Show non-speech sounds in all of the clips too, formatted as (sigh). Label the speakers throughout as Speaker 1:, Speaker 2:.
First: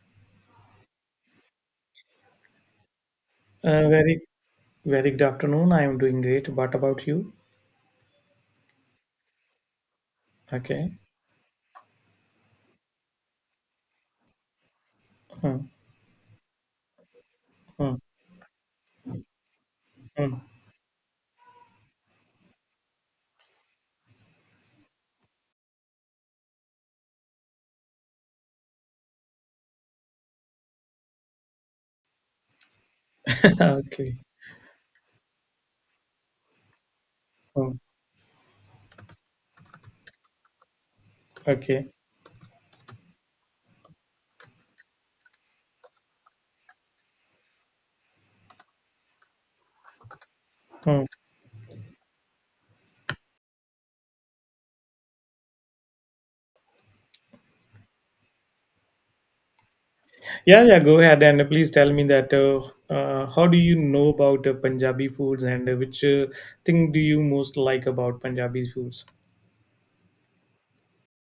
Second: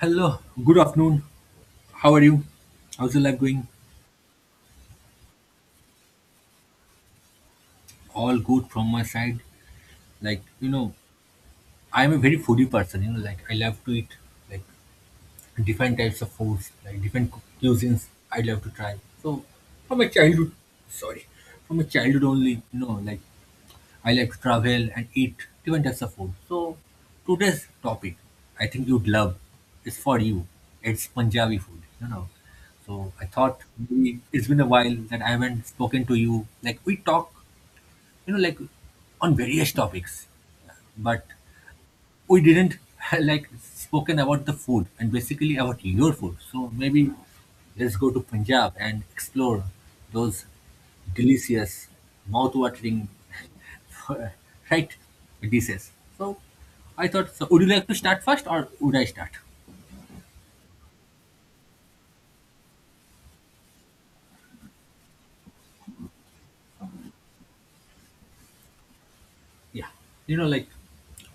Speaker 1: Hello, good afternoon. How are you? How's your life going?
Speaker 2: Uh, very, very good afternoon. I am doing great. What about you?
Speaker 1: All good from my side. Like,
Speaker 2: Okay.
Speaker 1: I'm a very foodie person, like I love to eat like
Speaker 2: Hmm,
Speaker 1: different types of foods, like different
Speaker 2: hmm,
Speaker 1: cuisines I love to try. So from my
Speaker 2: hmm.
Speaker 1: childhood sorry, from my childhood only, like I like to travel and eat different types of food. So today's topic, I think you'd love, is for you. It's Punjabi food. So I thought
Speaker 2: (laughs) Okay.
Speaker 1: maybe it's been a while that I haven't spoken to you. Like we talk,
Speaker 2: Hmm,
Speaker 1: like on various topics, but
Speaker 2: Okay.
Speaker 1: we didn't (laughs) like spoken about the food and basically about your food. So maybe let's go to Punjab and explore those
Speaker 2: Hmm.
Speaker 1: delicious, mouth-watering, (laughs) right dishes. So I thought, so would you like to start first or would I start?
Speaker 2: Yeah, yeah. Go ahead and please tell me that how do you know about Punjabi foods and which thing do you most like about Punjabi foods?
Speaker 1: Yeah, like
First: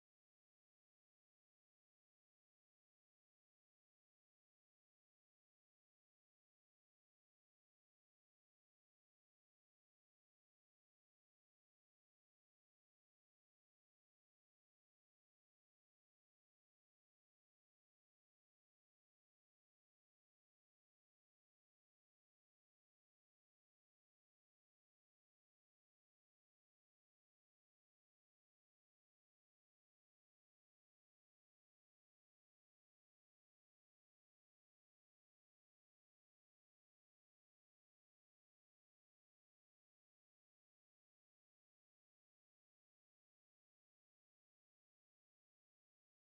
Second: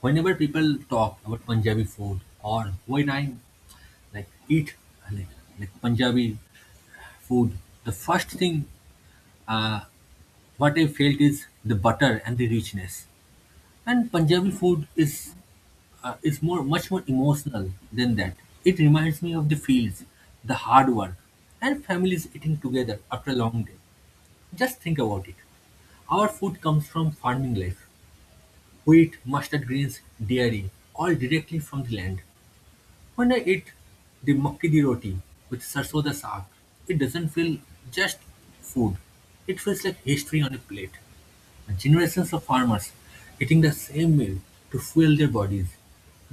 Speaker 1: whenever people talk about Punjabi food or when I like eat like, like Punjabi food, the first thing uh, What I felt is the butter and the richness. And Punjabi food is more much more emotional than that. It reminds me of the fields, the hard work, and families eating together after a long day. Just think about it. Our food comes from farming life. Wheat, mustard greens, dairy, all directly from the land. When I eat the makki di roti with sarson da saag, it doesn't feel just food. It feels like history on a plate. Generations of farmers eating the same meal to fuel their bodies.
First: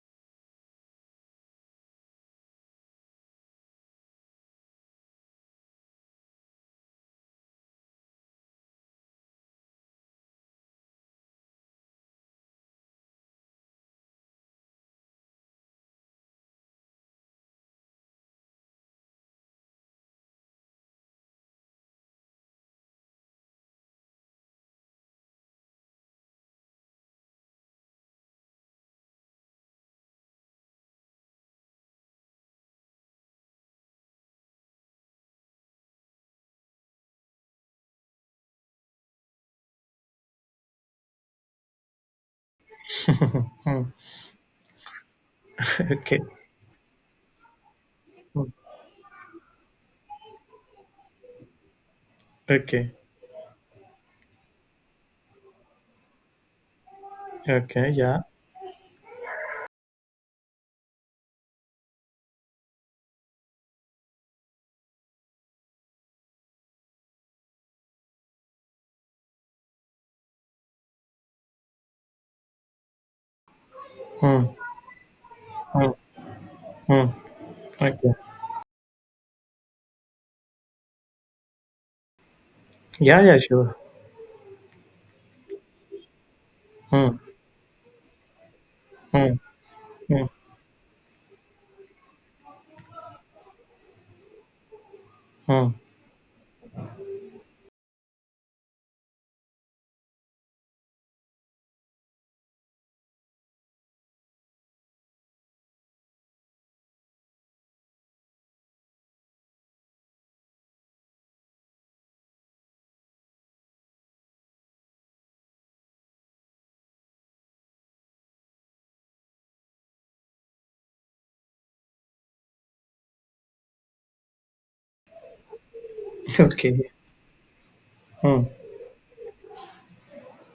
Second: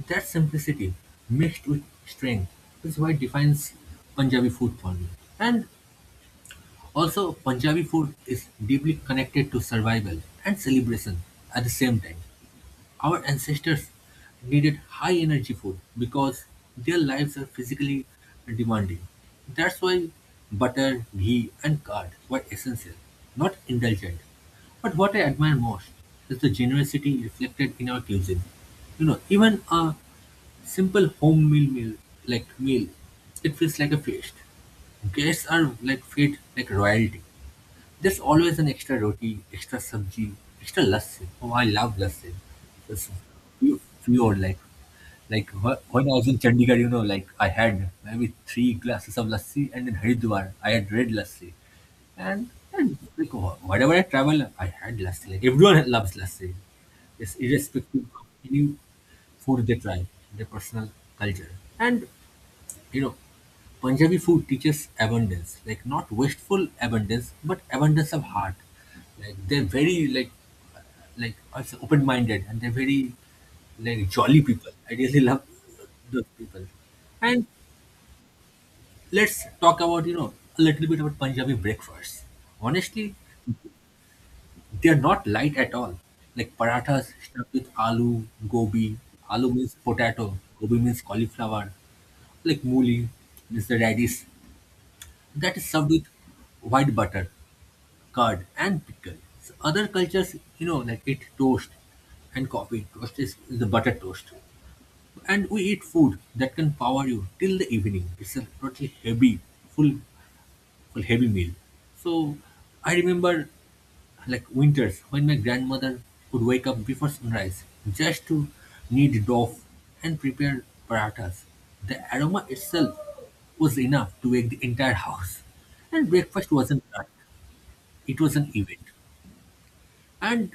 Speaker 1: That simplicity mixed with strength is what defines Punjabi food for me. And also, Punjabi food is deeply connected to survival and celebration at the same time. Our ancestors needed high energy food because their lives are physically demanding. That's why butter, ghee, and curd were essential, not indulgent. But what I admire most is the generosity reflected in our cuisine. You know, even a simple home meal, it feels like a feast. Guests are like fed like royalty. There's always an extra roti, extra sabji, extra lassi. Oh, I love lassi. It's
Speaker 2: Hmm.
Speaker 1: pure, like
Speaker 2: (laughs)
Speaker 1: when I
Speaker 2: Okay.
Speaker 1: was in Chandigarh, like I had maybe
Speaker 2: Hmm.
Speaker 1: three glasses of lassi, and in Haridwar I had red lassi. and,
Speaker 2: Okay.
Speaker 1: and like wherever I travel, I had lassi. Like everyone loves lassi. It's
Speaker 2: Okay.
Speaker 1: irrespective
Speaker 2: Yeah.
Speaker 1: of any food they try, their personal culture, and you know, Punjabi food teaches abundance, like not wasteful abundance, but abundance of heart. Like they're very like also open-minded and they're very like jolly
Speaker 2: Hmm.
Speaker 1: people. I really love
Speaker 2: Hmm.
Speaker 1: those people.
Speaker 2: Hmm. Okay.
Speaker 1: Let's talk about a little bit about Punjabi breakfast. Honestly,
Speaker 2: Yeah. Yeah. Sure.
Speaker 1: they're not light at all. Like parathas
Speaker 2: Hmm.
Speaker 1: stuffed with aloo, gobi.
Speaker 2: Hmm.
Speaker 1: Aloo means
Speaker 2: Hmm.
Speaker 1: potato, gobi means cauliflower. Like mooli means the radish that is
Speaker 2: Hmm.
Speaker 1: served with white butter, curd, and pickle. So other cultures, like eat toast and coffee. Toast is the butter toast. And we eat food that can power you till the evening. It's a totally heavy, full a heavy meal. So I remember like winters when my grandmother would wake up before sunrise just to knead dough and prepare parathas. The aroma itself was enough to wake the entire house. And
Speaker 2: (laughs)
Speaker 1: breakfast wasn't
Speaker 2: Okay.
Speaker 1: lunch, it was
Speaker 2: Hmm.
Speaker 1: an event. And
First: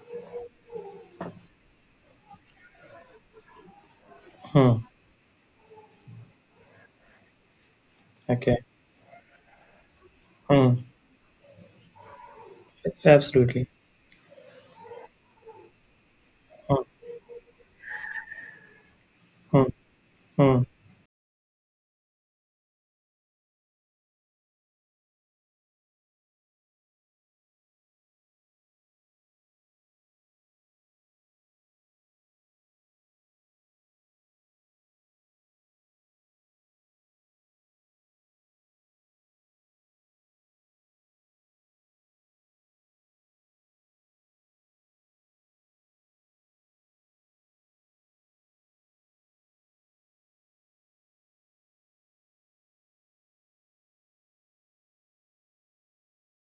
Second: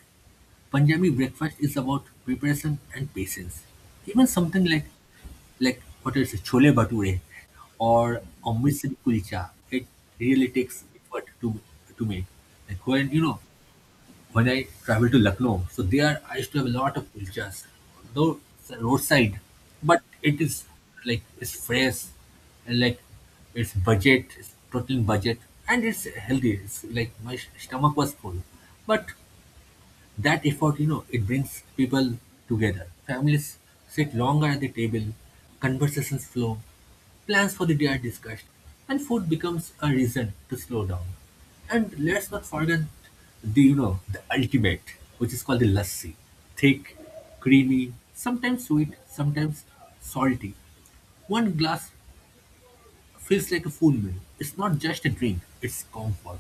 Speaker 1: Punjabi breakfast is about preparation and patience. Even something
Speaker 2: Hmm.
Speaker 1: like what is it, chole bhature or
Speaker 2: Okay.
Speaker 1: amritsari kulcha, it really
Speaker 2: Hmm.
Speaker 1: takes effort to make. Like when you know
Speaker 2: Absolutely.
Speaker 1: when I travel to Lucknow, so there I used to have a
Speaker 2: Huh,
Speaker 1: lot of kulchas, though it's a roadside,
Speaker 2: huh,
Speaker 1: but it
Speaker 2: huh.
Speaker 1: is like it's fresh and like it's budget, it's total budget, and it's healthy. It's like my stomach was full, but that effort, it brings people together. Families sit longer at the table, conversations flow, plans for the day are discussed, and food becomes a reason to slow down. And let's not forget the ultimate, which is called the lassi. Thick, creamy, sometimes sweet, sometimes salty. One glass feels like a full meal. It's not just a drink, it's comfort.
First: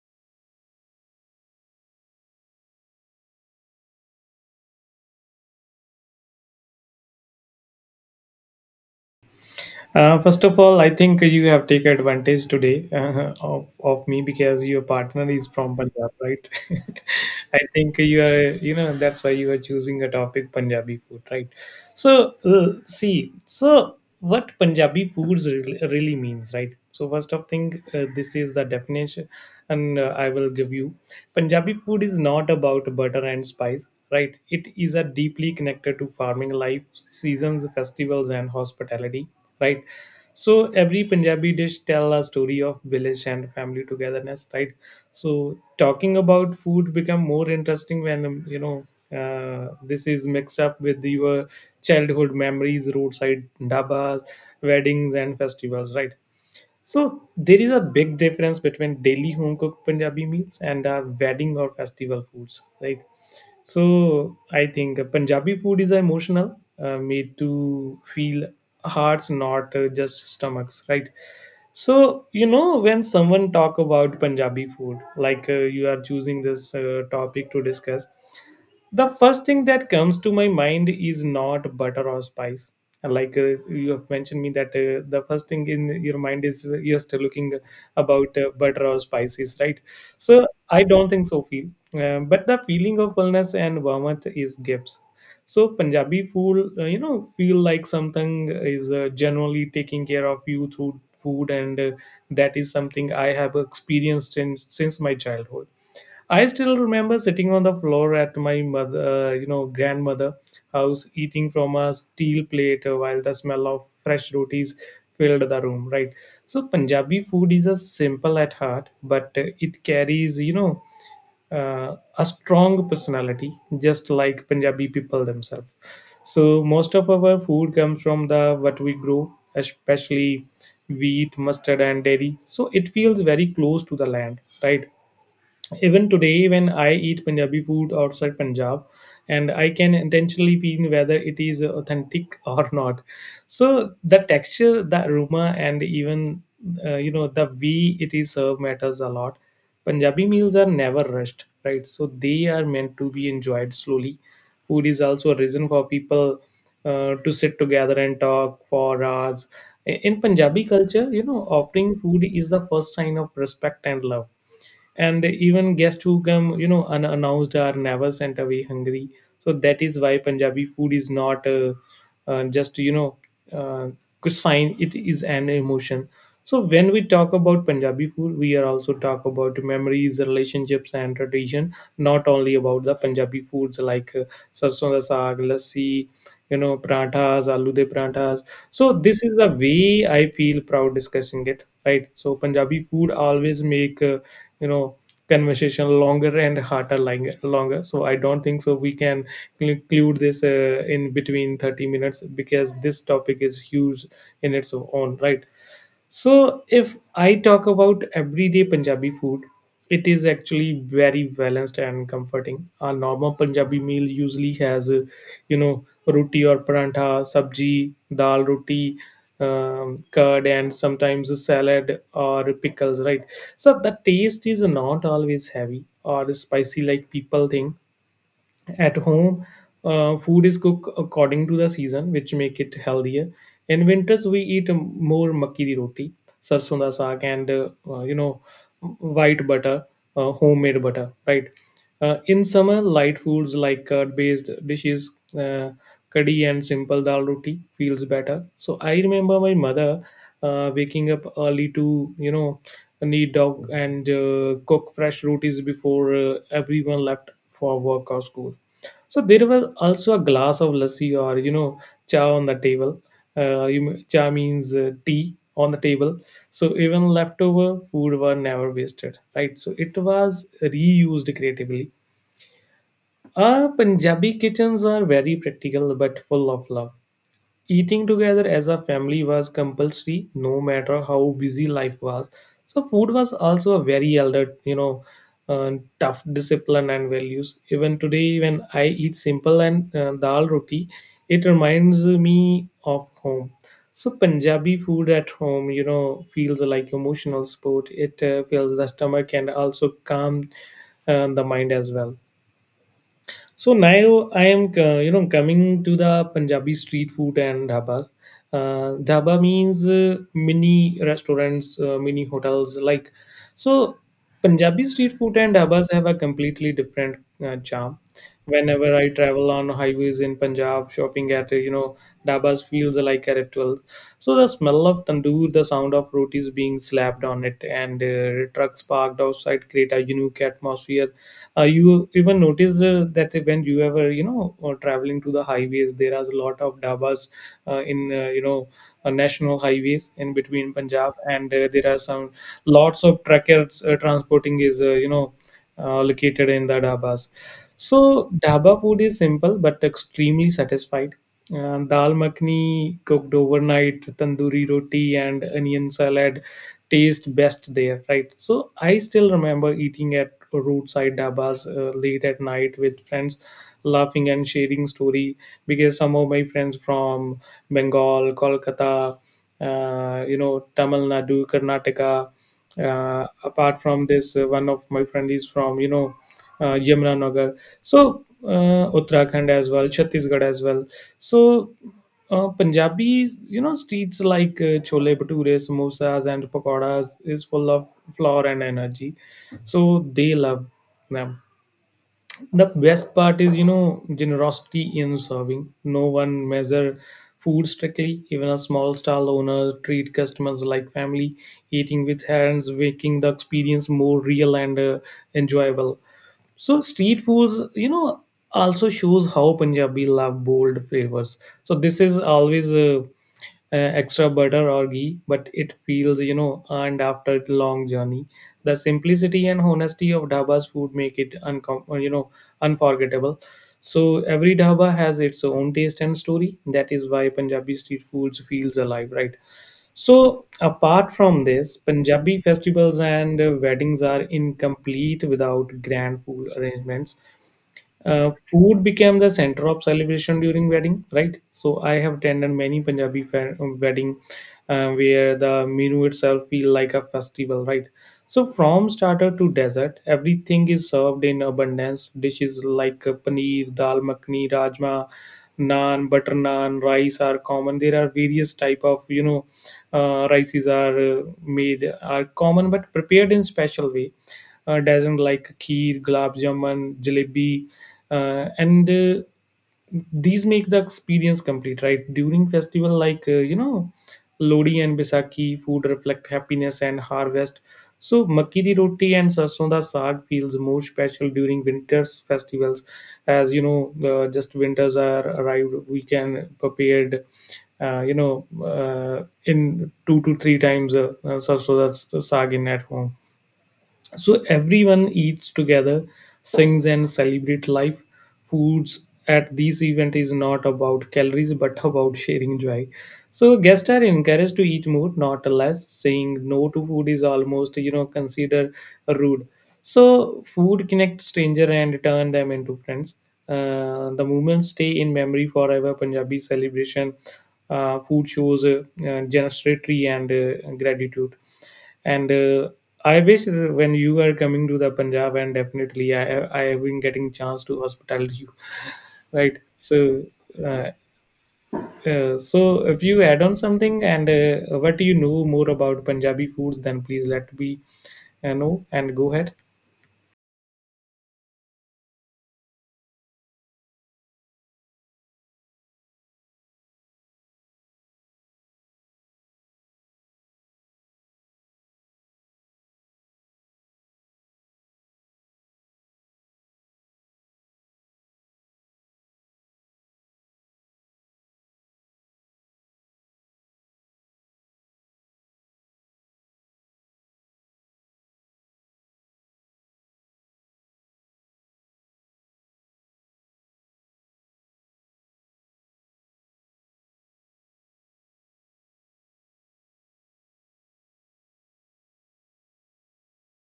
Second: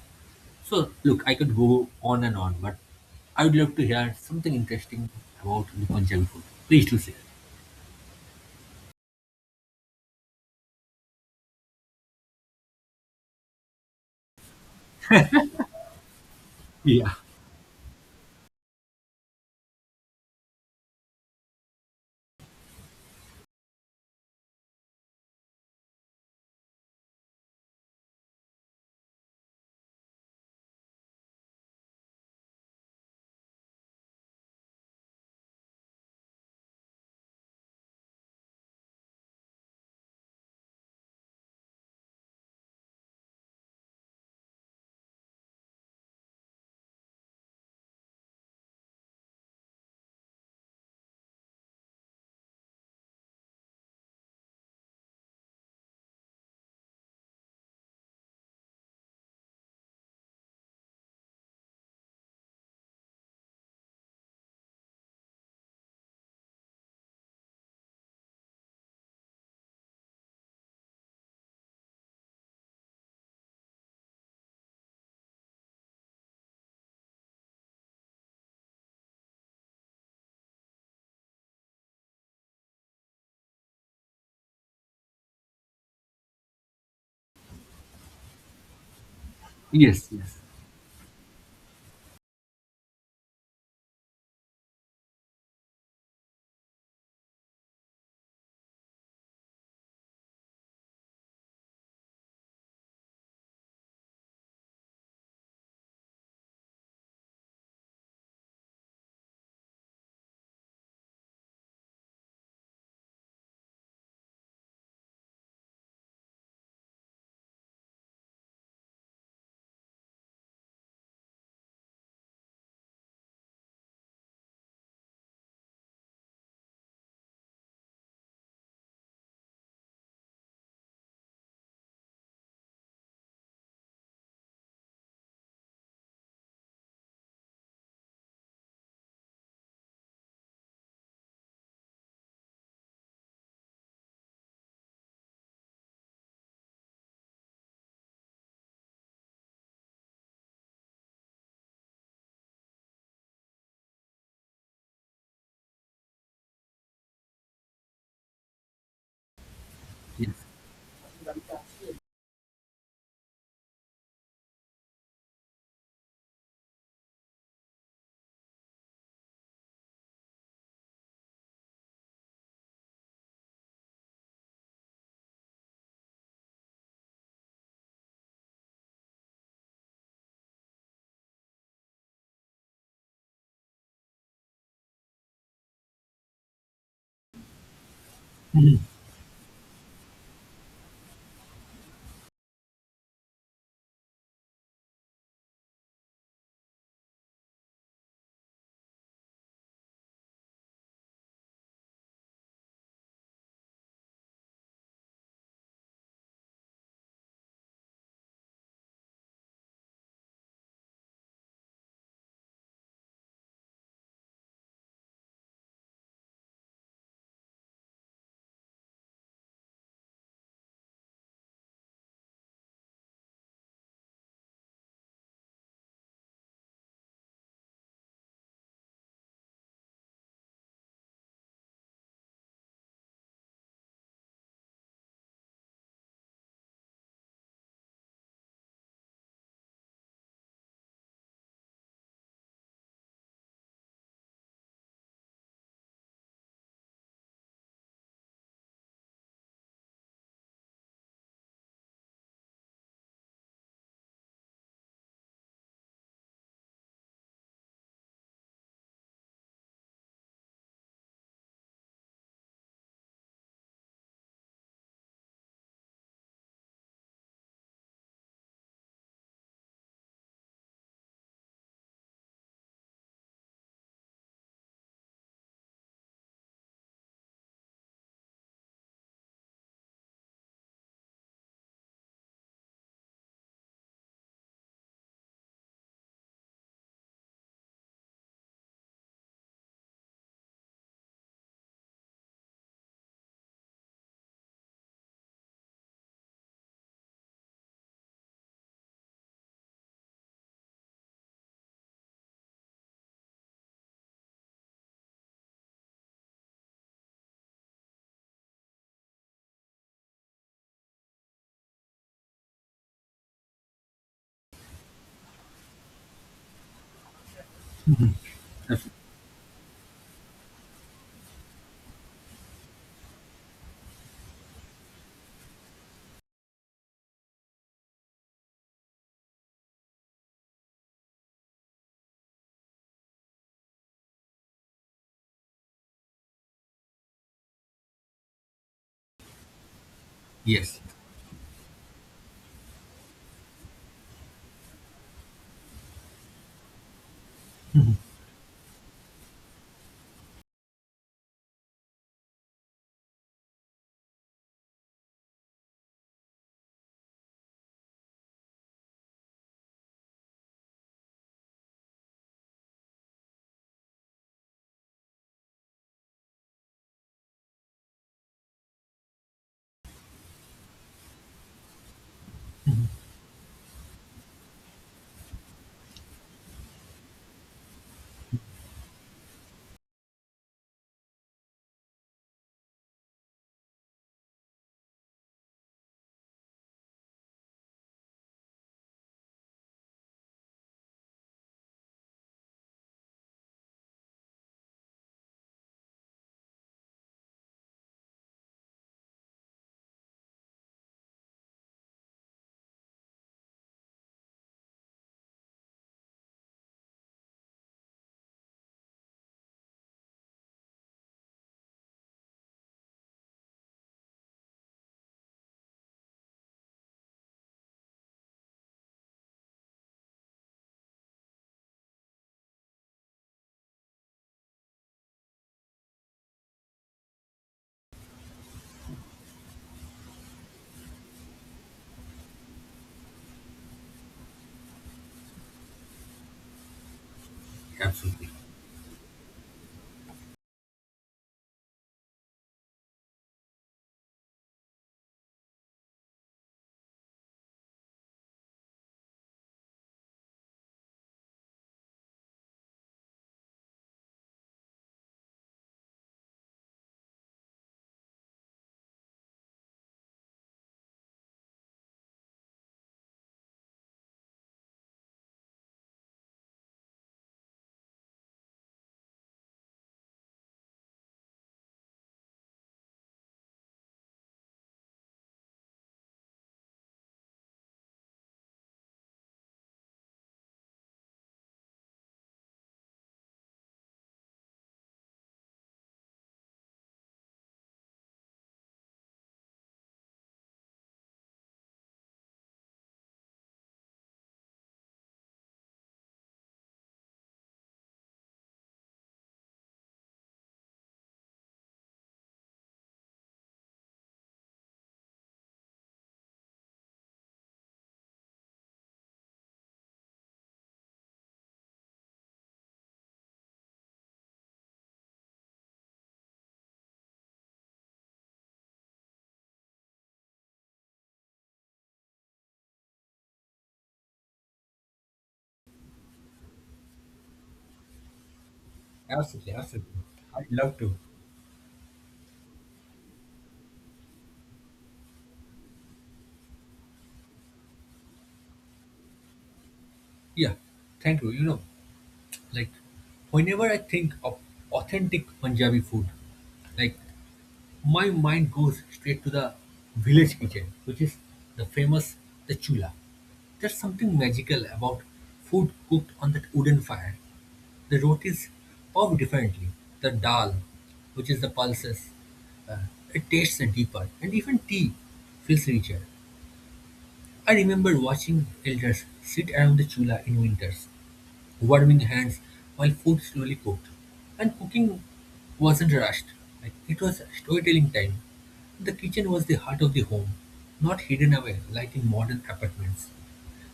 Speaker 1: So, look, I could go on and on, but I would love to hear something interesting about the Punjabi food. Please do share.
Speaker 2: First of all, I think you have taken advantage today of me because your partner is from Punjab, right?
Speaker 1: Yeah.
Speaker 2: (laughs) I think you are, you know, that's why you are choosing a topic Punjabi food, right? So, see, so what Punjabi foods really means, right? So, first of thing, this is the definition, and I will give you. Punjabi food is not about butter and spice, right? It is a deeply connected to farming life, seasons, festivals, and hospitality, right? So every Punjabi dish tell a story of village and family togetherness, right? So talking about food become more interesting when you know, this is mixed up with your childhood memories, roadside dabas, weddings, and festivals, right? So there is a big difference between daily home cooked Punjabi meals and wedding or festival foods, right? So I think Punjabi food is emotional, made to feel hearts, not just stomachs, right? So you know when someone talk about Punjabi food, like you are choosing this topic to discuss, the first thing that comes to my mind is not butter or spice like you have mentioned me that the first thing in your mind is you're still looking about butter or spices, right,
Speaker 1: Yes, yes,
Speaker 2: so I don't think so feel, but the feeling of fullness and warmth is gifts. So Punjabi food, you know, feel like something is generally taking care of you through food, and that is something I have experienced since my childhood. I still remember sitting on the floor at my mother, you know, grandmother house, eating from a steel plate while the smell of fresh rotis filled the room. Right. So Punjabi food is a simple at heart, but it carries, you know, a strong personality, just like Punjabi people themselves. So most of our food comes from the what we grow, especially wheat, mustard, and dairy. So it feels very close to the land, right? Even today, when I eat Punjabi food outside Punjab, and I can intentionally feel whether it is authentic (laughs) or not. So the texture, the aroma, and even you know, the way it is served matters a lot. Punjabi meals are never rushed, right? So they are meant to be enjoyed slowly. Food is also a reason for people to sit together and talk for hours. In
Speaker 1: yes,
Speaker 2: Punjabi culture, you know, offering food is the first sign of respect and love, and even guests who come you know unannounced are never sent away hungry. So that is why Punjabi food is not just, you know, uh, good sign, it is an emotion. So when we talk about Punjabi food, we are also talk about memories, relationships and tradition, not only about the Punjabi foods like sarson da saag, lassi, you know, parathas, aloo de parathas. So this is the way I feel proud discussing it, right? So Punjabi food always make, you know, conversation longer and longer. So I don't think so we can include this in between 30 minutes because this topic is huge in its own right. So, if I talk about everyday Punjabi food, it is actually very balanced and comforting. A normal Punjabi meal usually has, you know, roti or parantha, sabji, dal roti, curd, and sometimes a salad or pickles, right? So, the taste is not always heavy or spicy like people think. At home, food is cooked according to the season, which make it healthier. In winters, we eat more makki di roti, sarson da saag, and you know, white butter, homemade butter, right? In summer, light foods like curd based dishes, uh, kadhi and simple dal roti feels better. So I remember my mother waking up early to, you know, knead dog and cook fresh rotis before everyone left for work or school. So there was also a glass of lassi or, you know, cha on the table. Cha means tea on the table. So even leftover food were never wasted, right? So it was reused creatively. Punjabi kitchens are very practical but full of love. Eating together as a family was compulsory, no matter how busy life was. So food was also a very elder, you know, uh, tough discipline and values. Even today, when I eat simple and dal roti, it reminds me of home. So Punjabi food at home, you know, feels like emotional sport. It fills the stomach and also calms the mind as well. So now I am, you know, coming to the Punjabi street food and dhabas. Dhaba means mini restaurants, mini hotels. Like, so Punjabi street food and dhabas have a completely different charm.
Speaker 1: absolutely.
Speaker 2: Whenever I travel on highways in Punjab, shopping at you know, dhabas feels like a ritual. So the smell of tandoor, the sound of rotis being slapped on it, and trucks parked outside create a unique atmosphere. You even notice that when you ever you know traveling to the highways, there are a lot of dabas in you know, national highways in between
Speaker 1: Yes,
Speaker 2: Punjab, and there are some lots of truckers transporting is, you know, located in the dabas. So dhaba food is simple but extremely satisfied. Dal makhni cooked overnight, tandoori roti and onion salad taste best there, right? So I still remember eating at roadside dabas late at night with friends, laughing and sharing story, because some of my friends from Bengal, Kolkata, you know, Tamil Nadu, Karnataka. Apart from this, one of my friend is from, you know, Yamunanagar, so Uttarakhand as well, Chhattisgarh as well. So Punjabi's, you know, streets like chole bhature, samosas, and pakoras is full of flair and energy, so they love them. The best part is, you know, generosity in serving. No one measure food strictly. Even a small stall owner treat customers like family, eating with hands making the experience more real and enjoyable. So street foods, you know, also shows how Punjabi love bold flavors. So this is always extra butter or ghee, but it feels, you know, earned after a long journey. The simplicity and honesty of Dhaba's food make it, you know, unforgettable. So every Dhaba has its own taste and story. That is why Punjabi street foods feels alive, right? So, apart from this, Punjabi festivals and weddings are incomplete without grand food arrangements.
Speaker 1: absolutely.
Speaker 2: Food became the center of celebration during wedding, right? So I have attended many wedding where the menu itself feel like a festival, right? So from starter to dessert, everything is served in abundance. Dishes like paneer, dal makhani, rajma, naan, butter naan, rice are common. There are various type of, you know, rices are made are common but prepared in special way, doesn't like kheer, gulab jamun, jalebi, and these make the experience complete. Right, during festival like, you know, Lodi and Baisakhi, food reflect happiness and harvest. So makki di roti and sarson da saag feels more special during winters festivals, as you know, just winters are arrived. We can prepared, you know, in two to three times sarson da saag in at home. So everyone eats together, sings and celebrate life. Foods at these event is not about calories but about sharing joy. So guests are encouraged to eat more, not less. Saying no to food is almost, you know, considered rude. So food connects stranger and turn them into friends. The moments stay in memory forever. Punjabi celebration food shows generosity and gratitude, and I wish when you are coming to the Punjab, and definitely I have been getting chance to hospital you. (laughs)
Speaker 1: Absolutely,
Speaker 2: Right. So
Speaker 1: absolutely. I'd love
Speaker 2: uh,
Speaker 1: to.
Speaker 2: so if you add on something and what do you know more about Punjabi foods, then please let me know and go ahead.
Speaker 1: Yeah, thank you. Like whenever I think of authentic Punjabi food, like my mind goes straight to the village kitchen, which is the famous the chula. There's something magical about food cooked on that wooden fire. The rotis pop differently. The dal, which is the pulses, uh, it tastes deeper, and even tea feels richer. I remember watching elders sit around the chula in winters, warming hands while food slowly cooked. And cooking wasn't rushed; like, it was storytelling time. The kitchen was the heart of the home, not hidden away like in modern apartments.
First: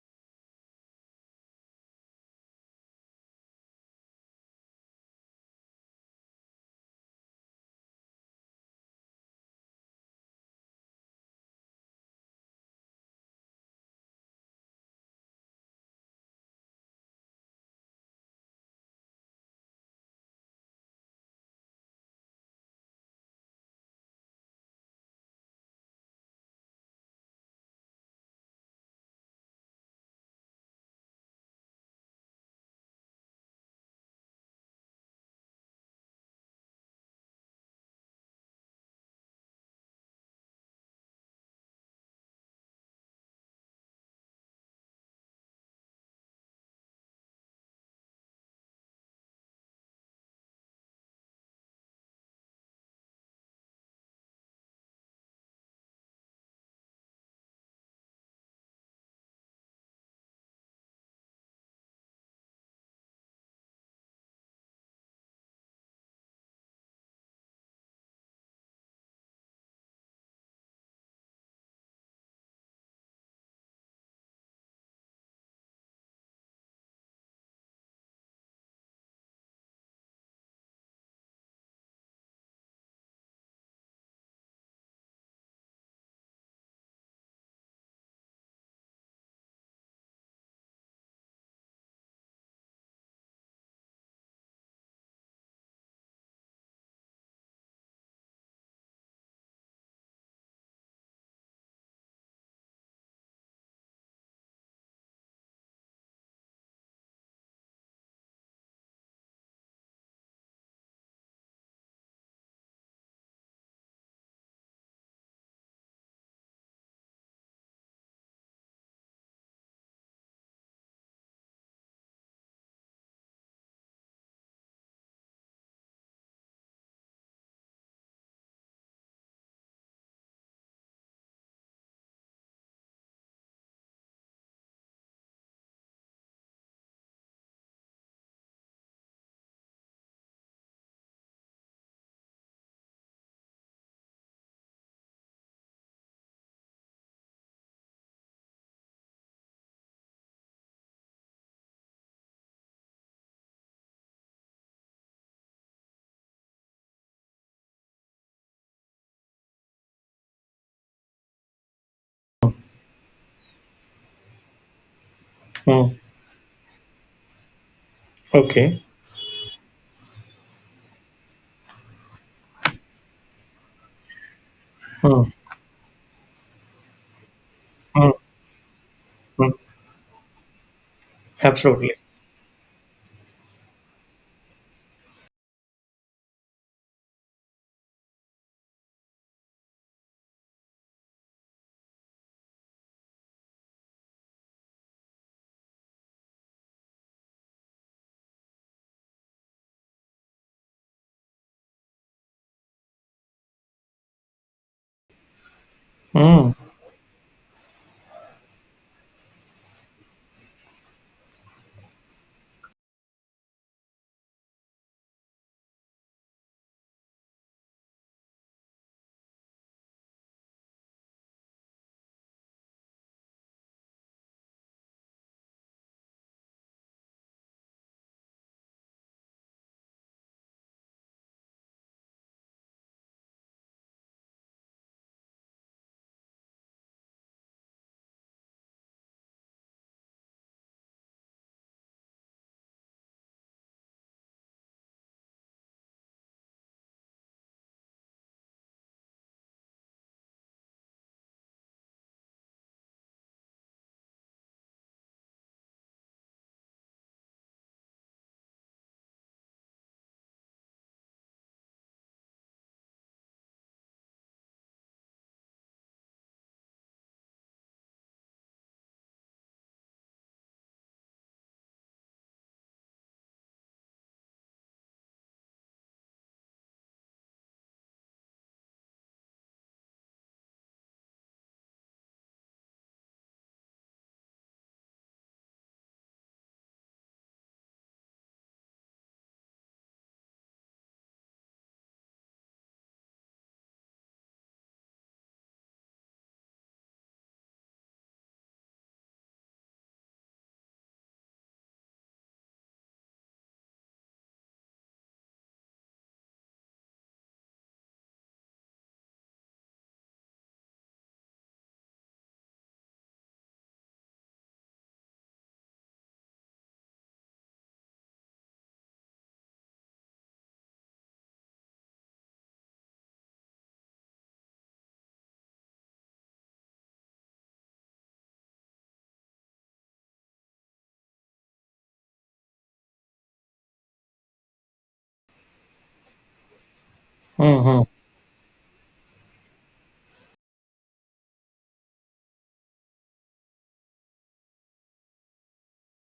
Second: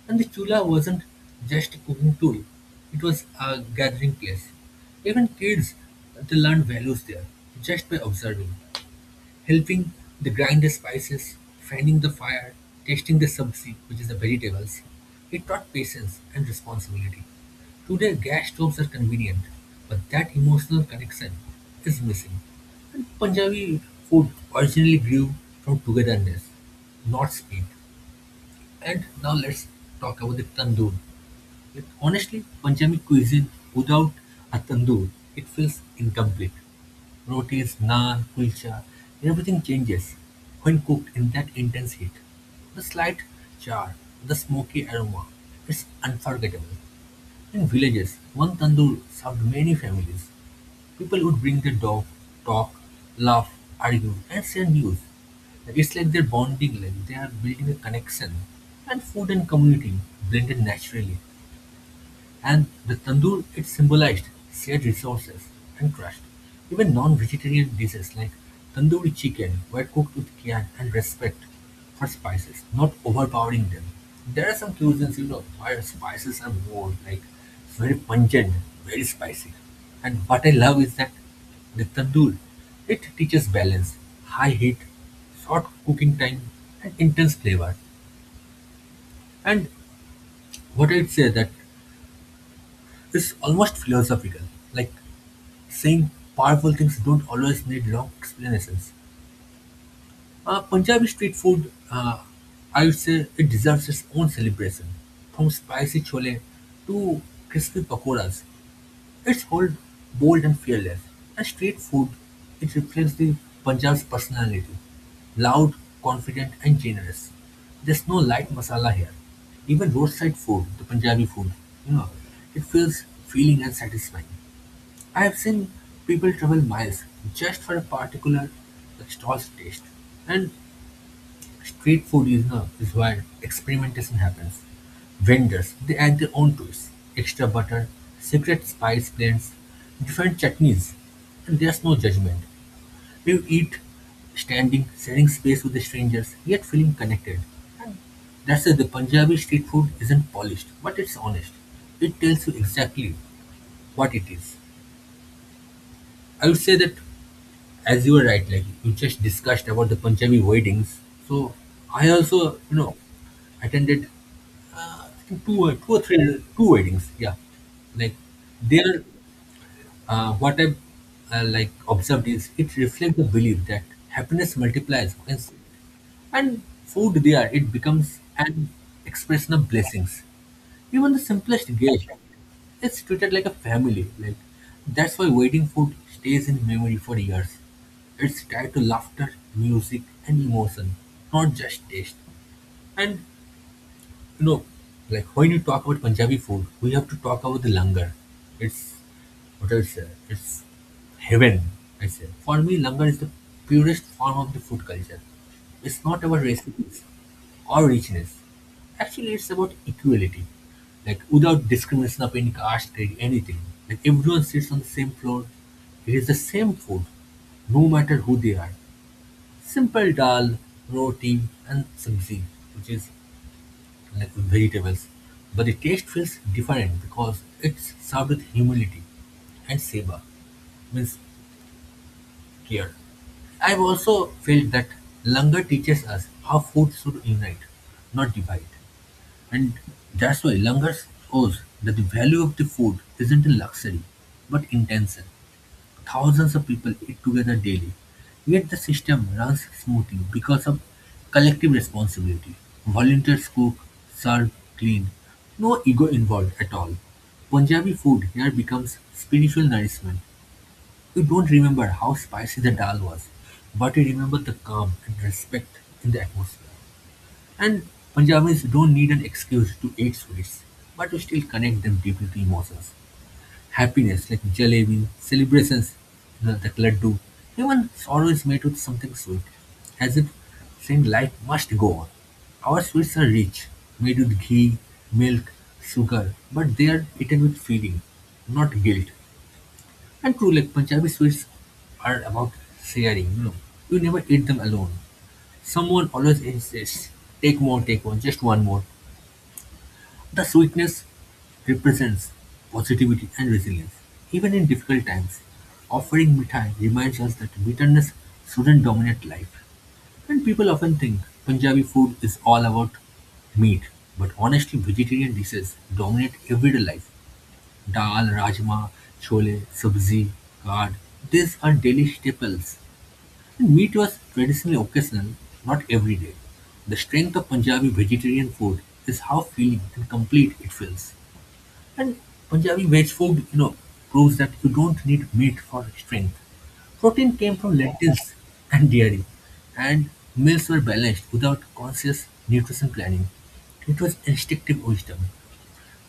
Speaker 1: And the chula wasn't just a cooking tool, it was a gathering place. Even kids, they learned values there just by observing, helping the grind the spices, fanning the fire, tasting the sabzi, which is the vegetables. It taught patience and responsibility. Today, gas stoves are convenient, but that emotional connection is missing. And Punjabi food originally grew from togetherness, not speed. And now let's talk about the tandoor. With honestly Punjabi cuisine without a tandoor, it feels incomplete. Rotis, naan, kulcha, everything changes when cooked in that intense heat. The slight char, the smoky aroma, it's unforgettable. In villages, one tandoor served many families. People would bring their dog, talk, laugh, argue, and share news. It's like they're bonding, like they are building a connection. And food and community blended naturally. And with tandoor it symbolized shared resources and trust. Even non-vegetarian dishes like tandoori chicken were cooked with care and respect for spices, not overpowering them. There are some cuisines, where spices are more like it's very pungent, very spicy. And what I love is that the tandoor, it teaches balance, high heat, short cooking time, and intense flavor. And what I'd say that it's almost philosophical. Like saying powerful things don't always need long explanations. Punjabi street food, I would say it deserves its own celebration. From spicy chole to crispy pakoras, it's bold, bold and fearless. And street food, it reflects the Punjab's personality. Loud, confident and generous. There's no light masala here. Even roadside food, the Punjabi food, you know, it feels feeling and satisfying. I have seen people travel miles just for a particular stall's taste. And street food is where experimentation happens. Vendors, they add their own twists, extra butter, secret spice blends, different chutneys, and there's no judgment. You eat standing, sharing space with the strangers, yet feeling connected. That's why the Punjabi street food isn't polished, but it's honest. It tells you exactly what it is. I would say that as you were right, like you just discussed about the Punjabi weddings. So I also, attended I think two, or-
Speaker 2: Hmm.
Speaker 1: two or three, two weddings. Yeah, like they
Speaker 2: Okay.
Speaker 1: are what I like observed is it reflects the belief that happiness multiplies,
Speaker 2: Hmm.
Speaker 1: and food there it
Speaker 2: Hmm.
Speaker 1: becomes an
Speaker 2: Hmm.
Speaker 1: expression of blessings. Even the simplest
Speaker 2: Absolutely.
Speaker 1: dish is treated like a family. Like that's why wedding food stays in memory for years. It's tied to laughter, music, and emotion, not just taste. And no, like when you talk about Punjabi food, we have to talk about the langar. It's what I say, it's heaven. I say for me, langar is the purest form of the food culture. It's not about recipes or richness. Actually, it's about equality, like without discrimination of any caste, anything. Like everyone sits on the same floor. It is the same food, no matter who they are. Simple dal, roti, and sabzi, which is like vegetables, but the taste feels different because it's served with humility and seva, means care. I've also felt that langar teaches us how food should unite, not divide. And that's why langar shows that the value of the food isn't in luxury, but intention. Thousands of people eat together daily. Yet the system runs smoothly because of collective responsibility. Volunteers cook, serve, clean. No ego involved at all. Punjabi food here becomes spiritual nourishment. We don't remember how spicy the dal was, but we remember the calm and respect in the atmosphere. And Punjabis don't need an excuse to eat sweets, but we still connect them deeply to emotions. Happiness, like jalebi, celebrations, that laddu, even sorrow is made with something sweet, as if saying life must go on. Our sweets are rich, made with ghee, milk, sugar, but they are eaten with feeling, not guilt. And true, like Punjabi sweets are about sharing, you know. You never eat them alone. Someone always insists, take more, take one, just one more. The sweetness represents positivity and resilience, even in difficult times. Offering mithai reminds us that bitterness shouldn't dominate life. And people often think Punjabi food is all about meat, but honestly, vegetarian dishes dominate everyday life. Dal, rajma, chole, sabzi, curd, these are daily staples. And meat was traditionally occasional, not every day. The strength of Punjabi vegetarian food is how filling and complete it feels. And Punjabi veg food, proves that you don't need meat for strength. Protein came from
Speaker 2: Mm-hmm.
Speaker 1: lentils and dairy, and meals were balanced without conscious nutrition planning. It was instinctive wisdom.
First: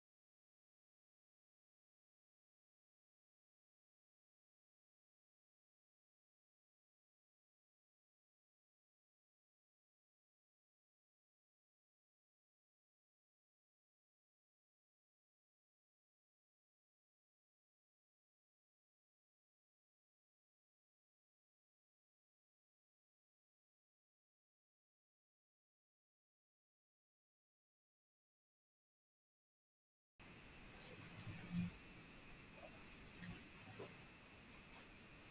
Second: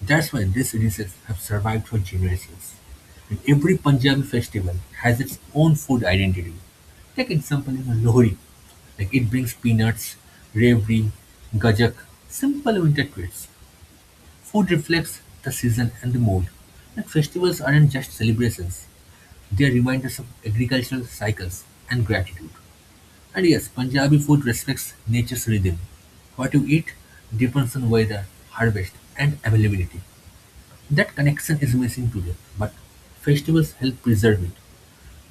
Speaker 1: That's why these dishes have survived for generations. And every Punjabi festival has its own food identity. Take example in Lohri. Like it brings peanuts, rabri, gajak, simple winter treats. Food reflects the season and the mood. Like festivals aren't just celebrations, they are reminders of agricultural cycles and gratitude. And yes, Punjabi food respects nature's rhythm. What you eat depends on weather, harvest, and availability. That connection is missing today, but festivals help preserve it.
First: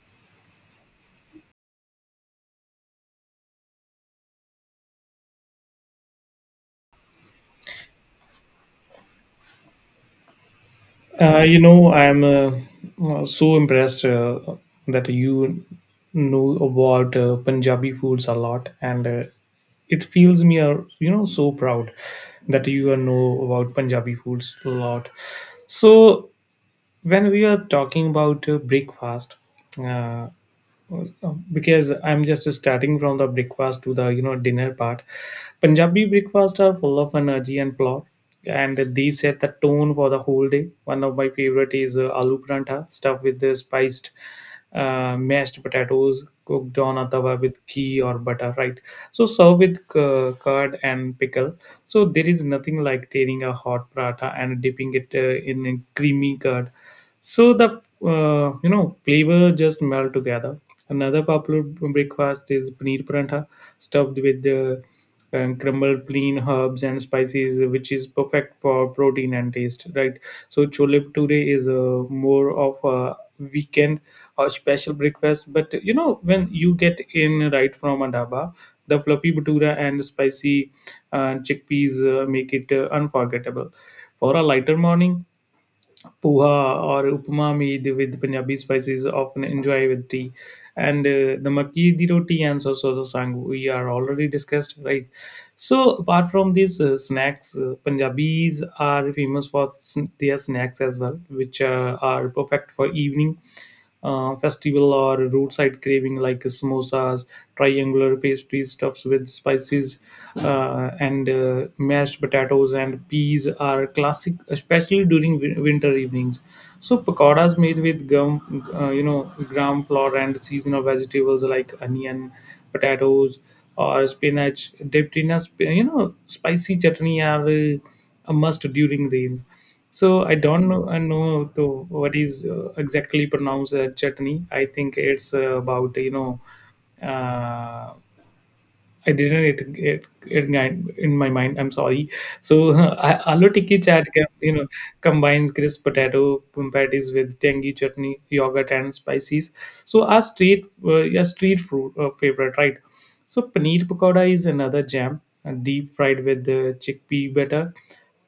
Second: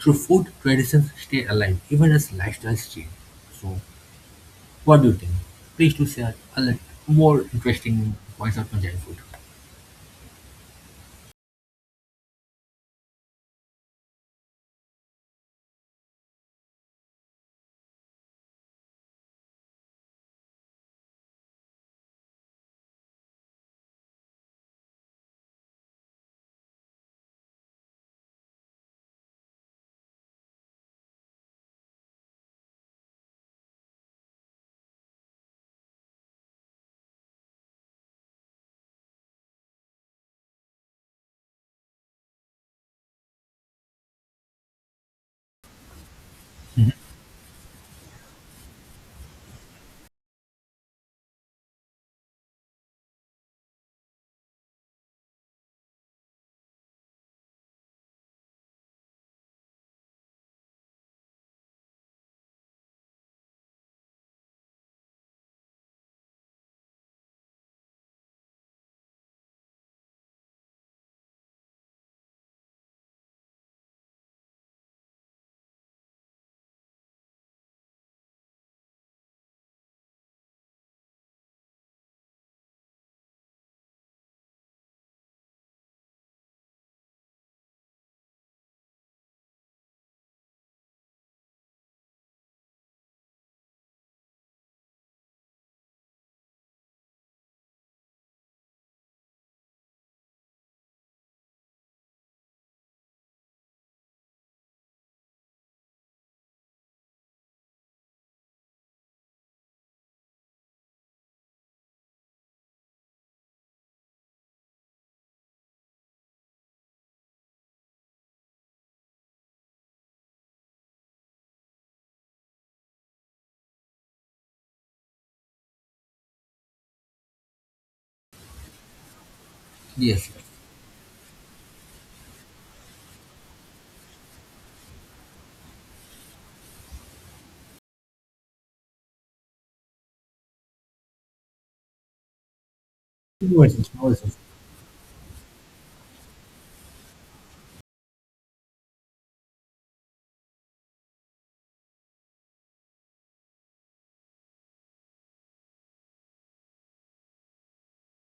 Speaker 1: Through food, traditions stay alive even as lifestyles change. So, what do you think? Please do share a lot more interesting points of Punjabi food.
Speaker 2: I'm so impressed that you know about Punjabi foods a lot, and it feels me, so proud that you know about Punjabi foods a lot. So, when we are talking about breakfast, uh, because I'm just starting from the breakfast to the dinner part. Punjabi breakfasts are full of energy and flour, and these set the tone for the whole day. One of my favorite is aloo parantha, stuffed with the spiced mashed potatoes cooked on a tawa with ghee or butter, right? So serve with curd and pickle. So there is nothing like tearing a hot paratha and dipping it in a creamy curd. So the flavor just melt together. Another popular breakfast is paneer parantha stuffed with crumbled plain herbs and spices, which is perfect for protein and taste. Right. So chole bhature is more of a weekend or special breakfast. But you know, when you get in right from a dhaba, the fluffy bhatura and spicy chickpeas make it unforgettable. For a lighter morning, poha or upma made with Punjabi spices often enjoy with tea. And the makki di roti and the sang we are already discussed, right? So apart from these snacks, Punjabis are famous for their snacks as well, which are perfect for evening festival or roadside craving like samosas, triangular pastries stuffed with spices, and mashed potatoes and peas are classic, especially during winter evenings. So pakoras made with gram flour and seasonal vegetables like onion, potatoes, or spinach dipped in a spicy chutney are. A must during rains. So
Speaker 1: Yes.
Speaker 2: I don't know, I know to what is exactly pronounced chutney. I think it's about uh, I didn't it in my mind. I'm sorry. So (laughs) aloo tikki
Speaker 1: Voices,
Speaker 2: chaat
Speaker 1: voices.
Speaker 2: combines crisp potato patties with tangy chutney, yogurt, and spices. So our street yeah street fruit favorite, right? So paneer pakoda is another jam, deep fried with the chickpea butter,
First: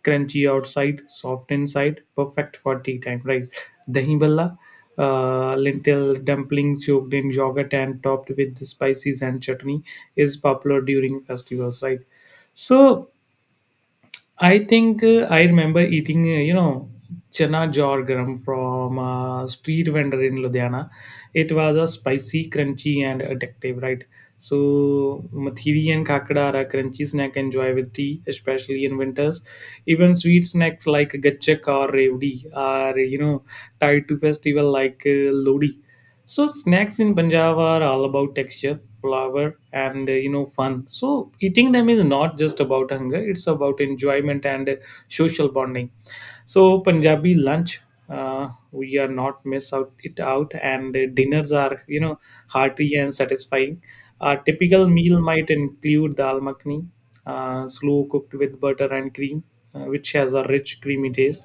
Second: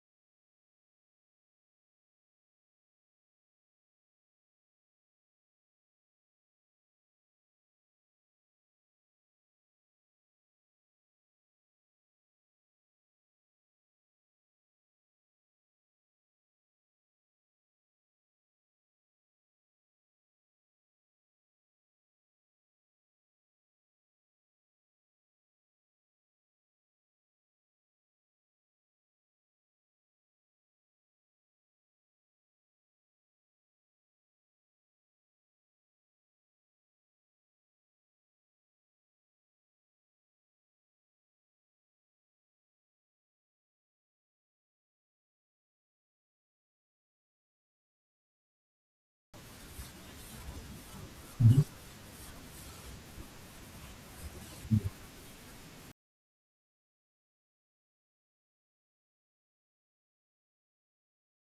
Speaker 2: crunchy outside, soft inside, perfect for tea time, right? Dahi bhalla, lentil dumplings soaked in yogurt and topped with spices and chutney, is popular during festivals, right? So I think I remember eating, chana jorgram from a street vendor in Ludhiana. It was a spicy, crunchy, and addictive, right? So, mathiri and kakada are a crunchy snack enjoy with tea, especially in winters. Even sweet snacks like gachak or revdi are, tied to festival like lodi. So snacks in Punjab are all about texture, flavor, and fun. So eating them is not just about hunger; it's about enjoyment and social bonding. So Punjabi lunch, we are not miss out it out, and dinners are hearty and satisfying. A typical meal might include dal makhni, slow cooked with butter and cream, which has a rich creamy taste.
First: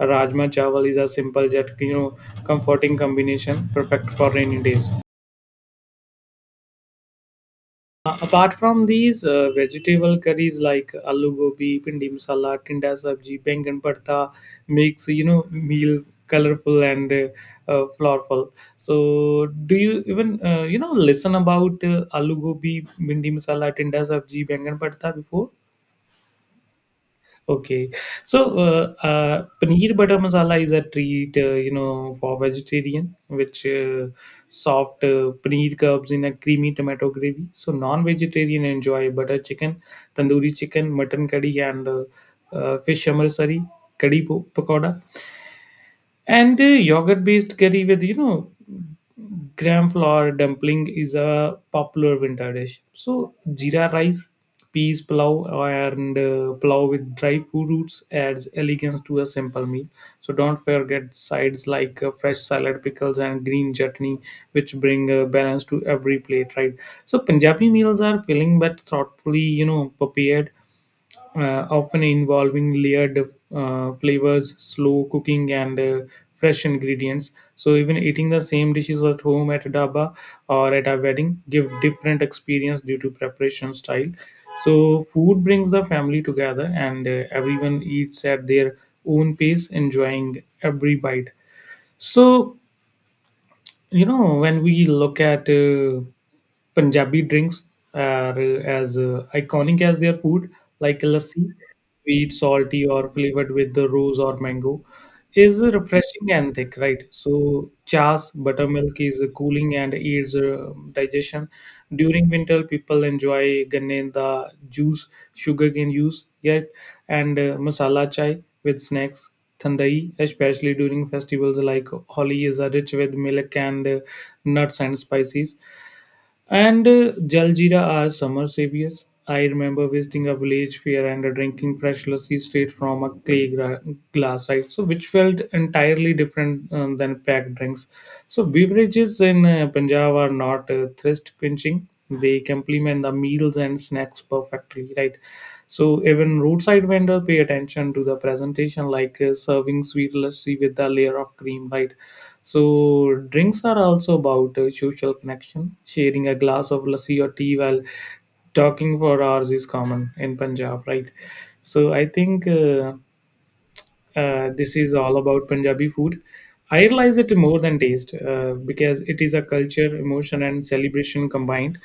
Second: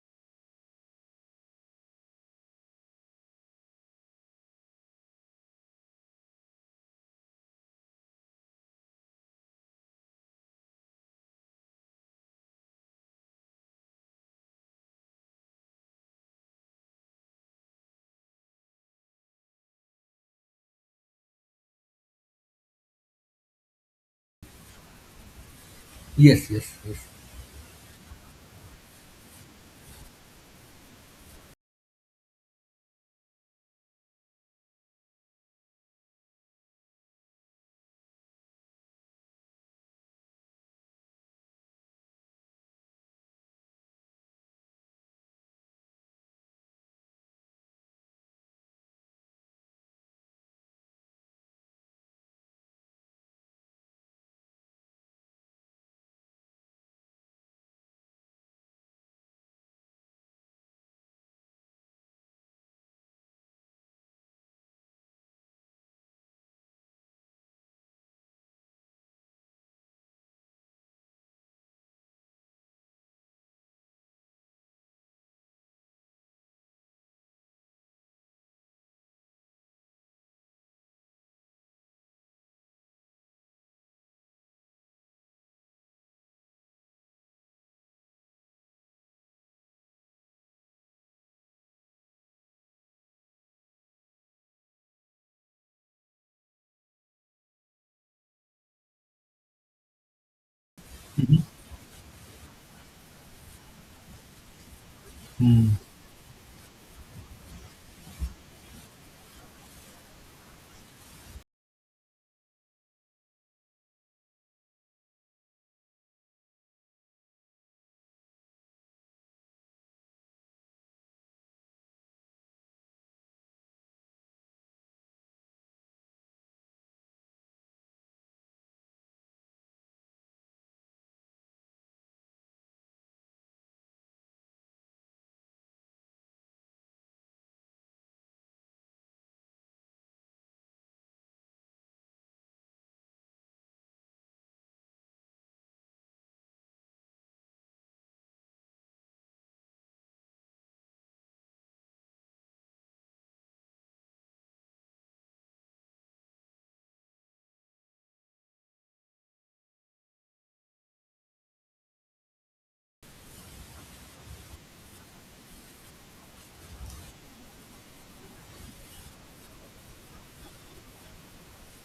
Speaker 2: Rajma chawal is a simple yet comforting combination, perfect for rainy days. Apart from these, vegetable curries like aloo gobi, pindi masala, tinda sabji, bangan bharta makes meal colorful and flourful. So, do you even listen about aloo gobi, pindi masala, tinda sabji, bangan bharta before?
Speaker 1: Yes, yes, yes.
Speaker 2: Okay, so paneer butter masala is a treat, for vegetarian, which soft paneer cubes in a creamy tomato gravy. So non-vegetarian enjoy butter chicken, tandoori chicken, mutton curry, and fish amritsari, curry pakoda and yogurt based curry with gram flour dumpling is a popular winter dish. So jeera rice, peas pulao, and pulao with dry fruit roots adds elegance to a simple meal. So don't forget sides like fresh salad, pickles, and green chutney, which bring balance to every plate, right? So Punjabi meals are filling but thoughtfully prepared, often involving layered flavors, slow cooking, and fresh ingredients. So even eating the same dishes at home, at a dhaba, or at a wedding give different experience due to preparation style. So food brings the family together, and everyone eats at their own pace, enjoying every bite. So when we look at Punjabi drinks are as iconic as their food, like lassi, sweet salty or flavored with the rose or mango, is refreshing and thick, right? So chas buttermilk is cooling and aids digestion. During winter people enjoy ganne the juice, sugarcane juice yet, and masala chai with snacks. Thandai, especially during festivals like Holi, is rich with milk and nuts and spices. And Jaljeera are summer saviors. I remember visiting a village fair and drinking fresh lassi straight from a clay glass, right? So, which felt entirely different than packed drinks. So, beverages in Punjab are not thirst quenching; they complement the meals and snacks perfectly, right? So, even roadside vendor pay attention to the presentation, like serving sweet lassi with a layer of cream, right? So drinks are also about social connection. Sharing a glass of lassi or tea while talking for hours is common in Punjab, right? So I think this is all about Punjabi food. I realize it more than taste because it is a culture, emotion, and celebration combined.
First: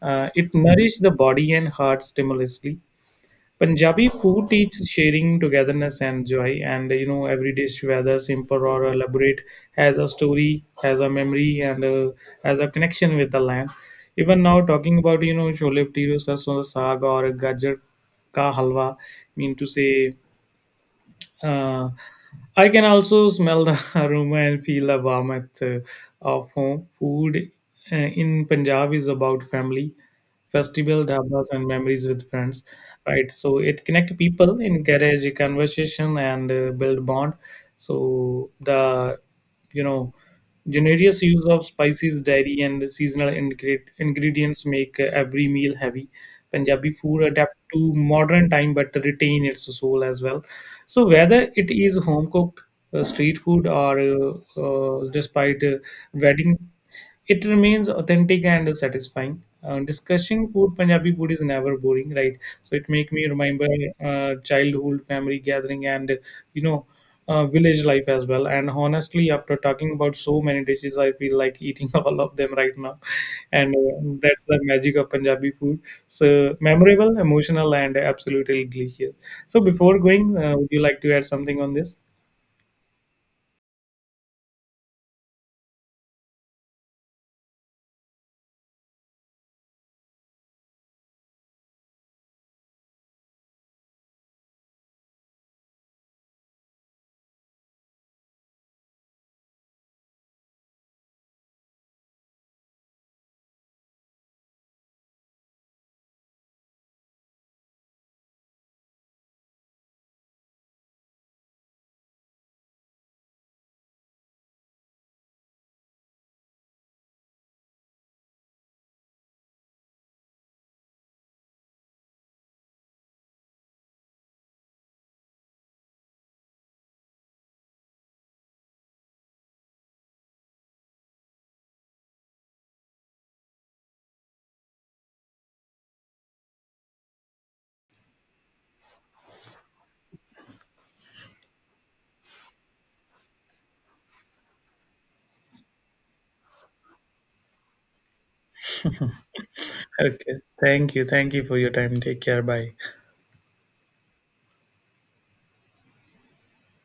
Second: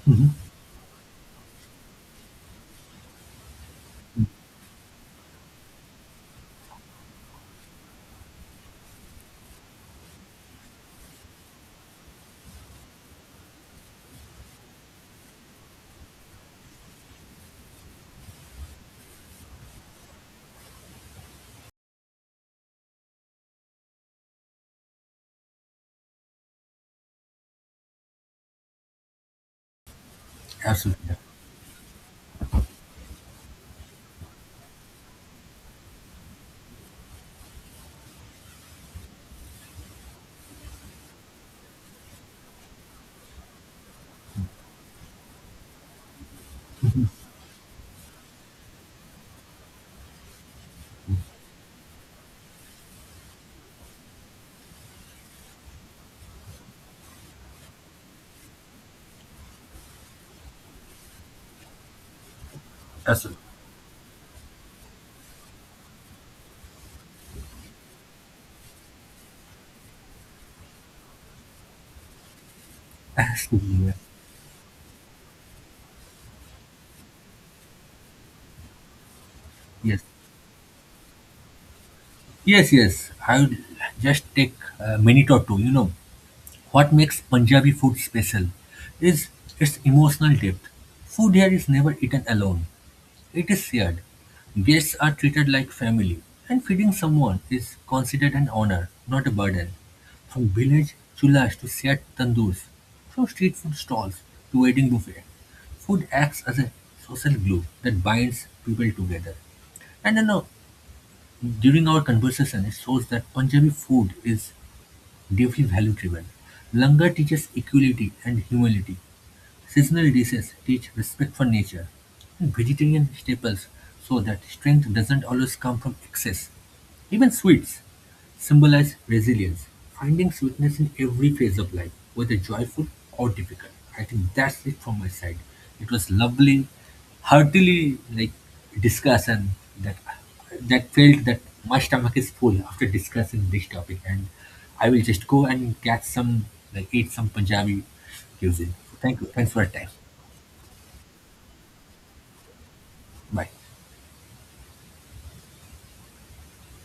Speaker 2: It nourishes the body and heart stimulously. Punjabi food teaches sharing, togetherness, and joy. And you know, every dish, whether simple or elaborate, has a story, has a memory, and has a connection with the land. Even now, talking about chole bhature, sarson da saag, or gajar ka halwa, mean to say uh, I can also smell the (laughs) aroma and feel the warmth of home. Food in Punjab is about family, festival,
Speaker 1: Absolutely. Yeah.
Speaker 2: dabas, and memories with friends, right? So it connect people, encourage a conversation, and build bond. So the you know generous use of spices, dairy, and seasonal ingredients make every meal heavy. Punjabi food adapt to modern time but retain its soul as well. So whether it is home cooked, street food, or despite wedding, it remains authentic and satisfying. Discussing food, Punjabi food is never boring, right? So it make me
Speaker 1: Absolutely.
Speaker 2: remember childhood, family gathering, and you know, village life as well. And honestly, after talking about so many dishes, I feel like eating (laughs) all of them right now, and
Speaker 1: Absolutely. Yeah.
Speaker 2: that's the magic of Punjabi food. So memorable, emotional, and absolutely delicious. So before
Speaker 1: Yes.
Speaker 2: going, would you like to add something on this?
Speaker 1: Yes, yes. I will just take a minute or two. You know, what makes Punjabi food special is its emotional depth. Food here is never eaten alone. It is shared. Guests are treated like family, and feeding someone is considered an honor, not a burden. From village chullas to shared tandoors, from street food stalls to wedding buffet, food acts as a social glue that binds people together. And during our conversation, it shows that Punjabi food is deeply value driven. Langar teaches equality and humility, seasonal dishes teach respect for nature, vegetarian staples show that strength doesn't always come from excess. Even sweets, symbolize resilience, finding sweetness in every phase of life, whether joyful or difficult. I think that's it from my side. It was lovely, heartily like discussion that that felt that my stomach is full after discussing this topic, and I will just go and catch some like eat some Punjabi cuisine. Thank you. Thanks for your time.
Speaker 2: Okay. Thank you. Thank you for your time. Take care. Bye.
Speaker 1: Bye.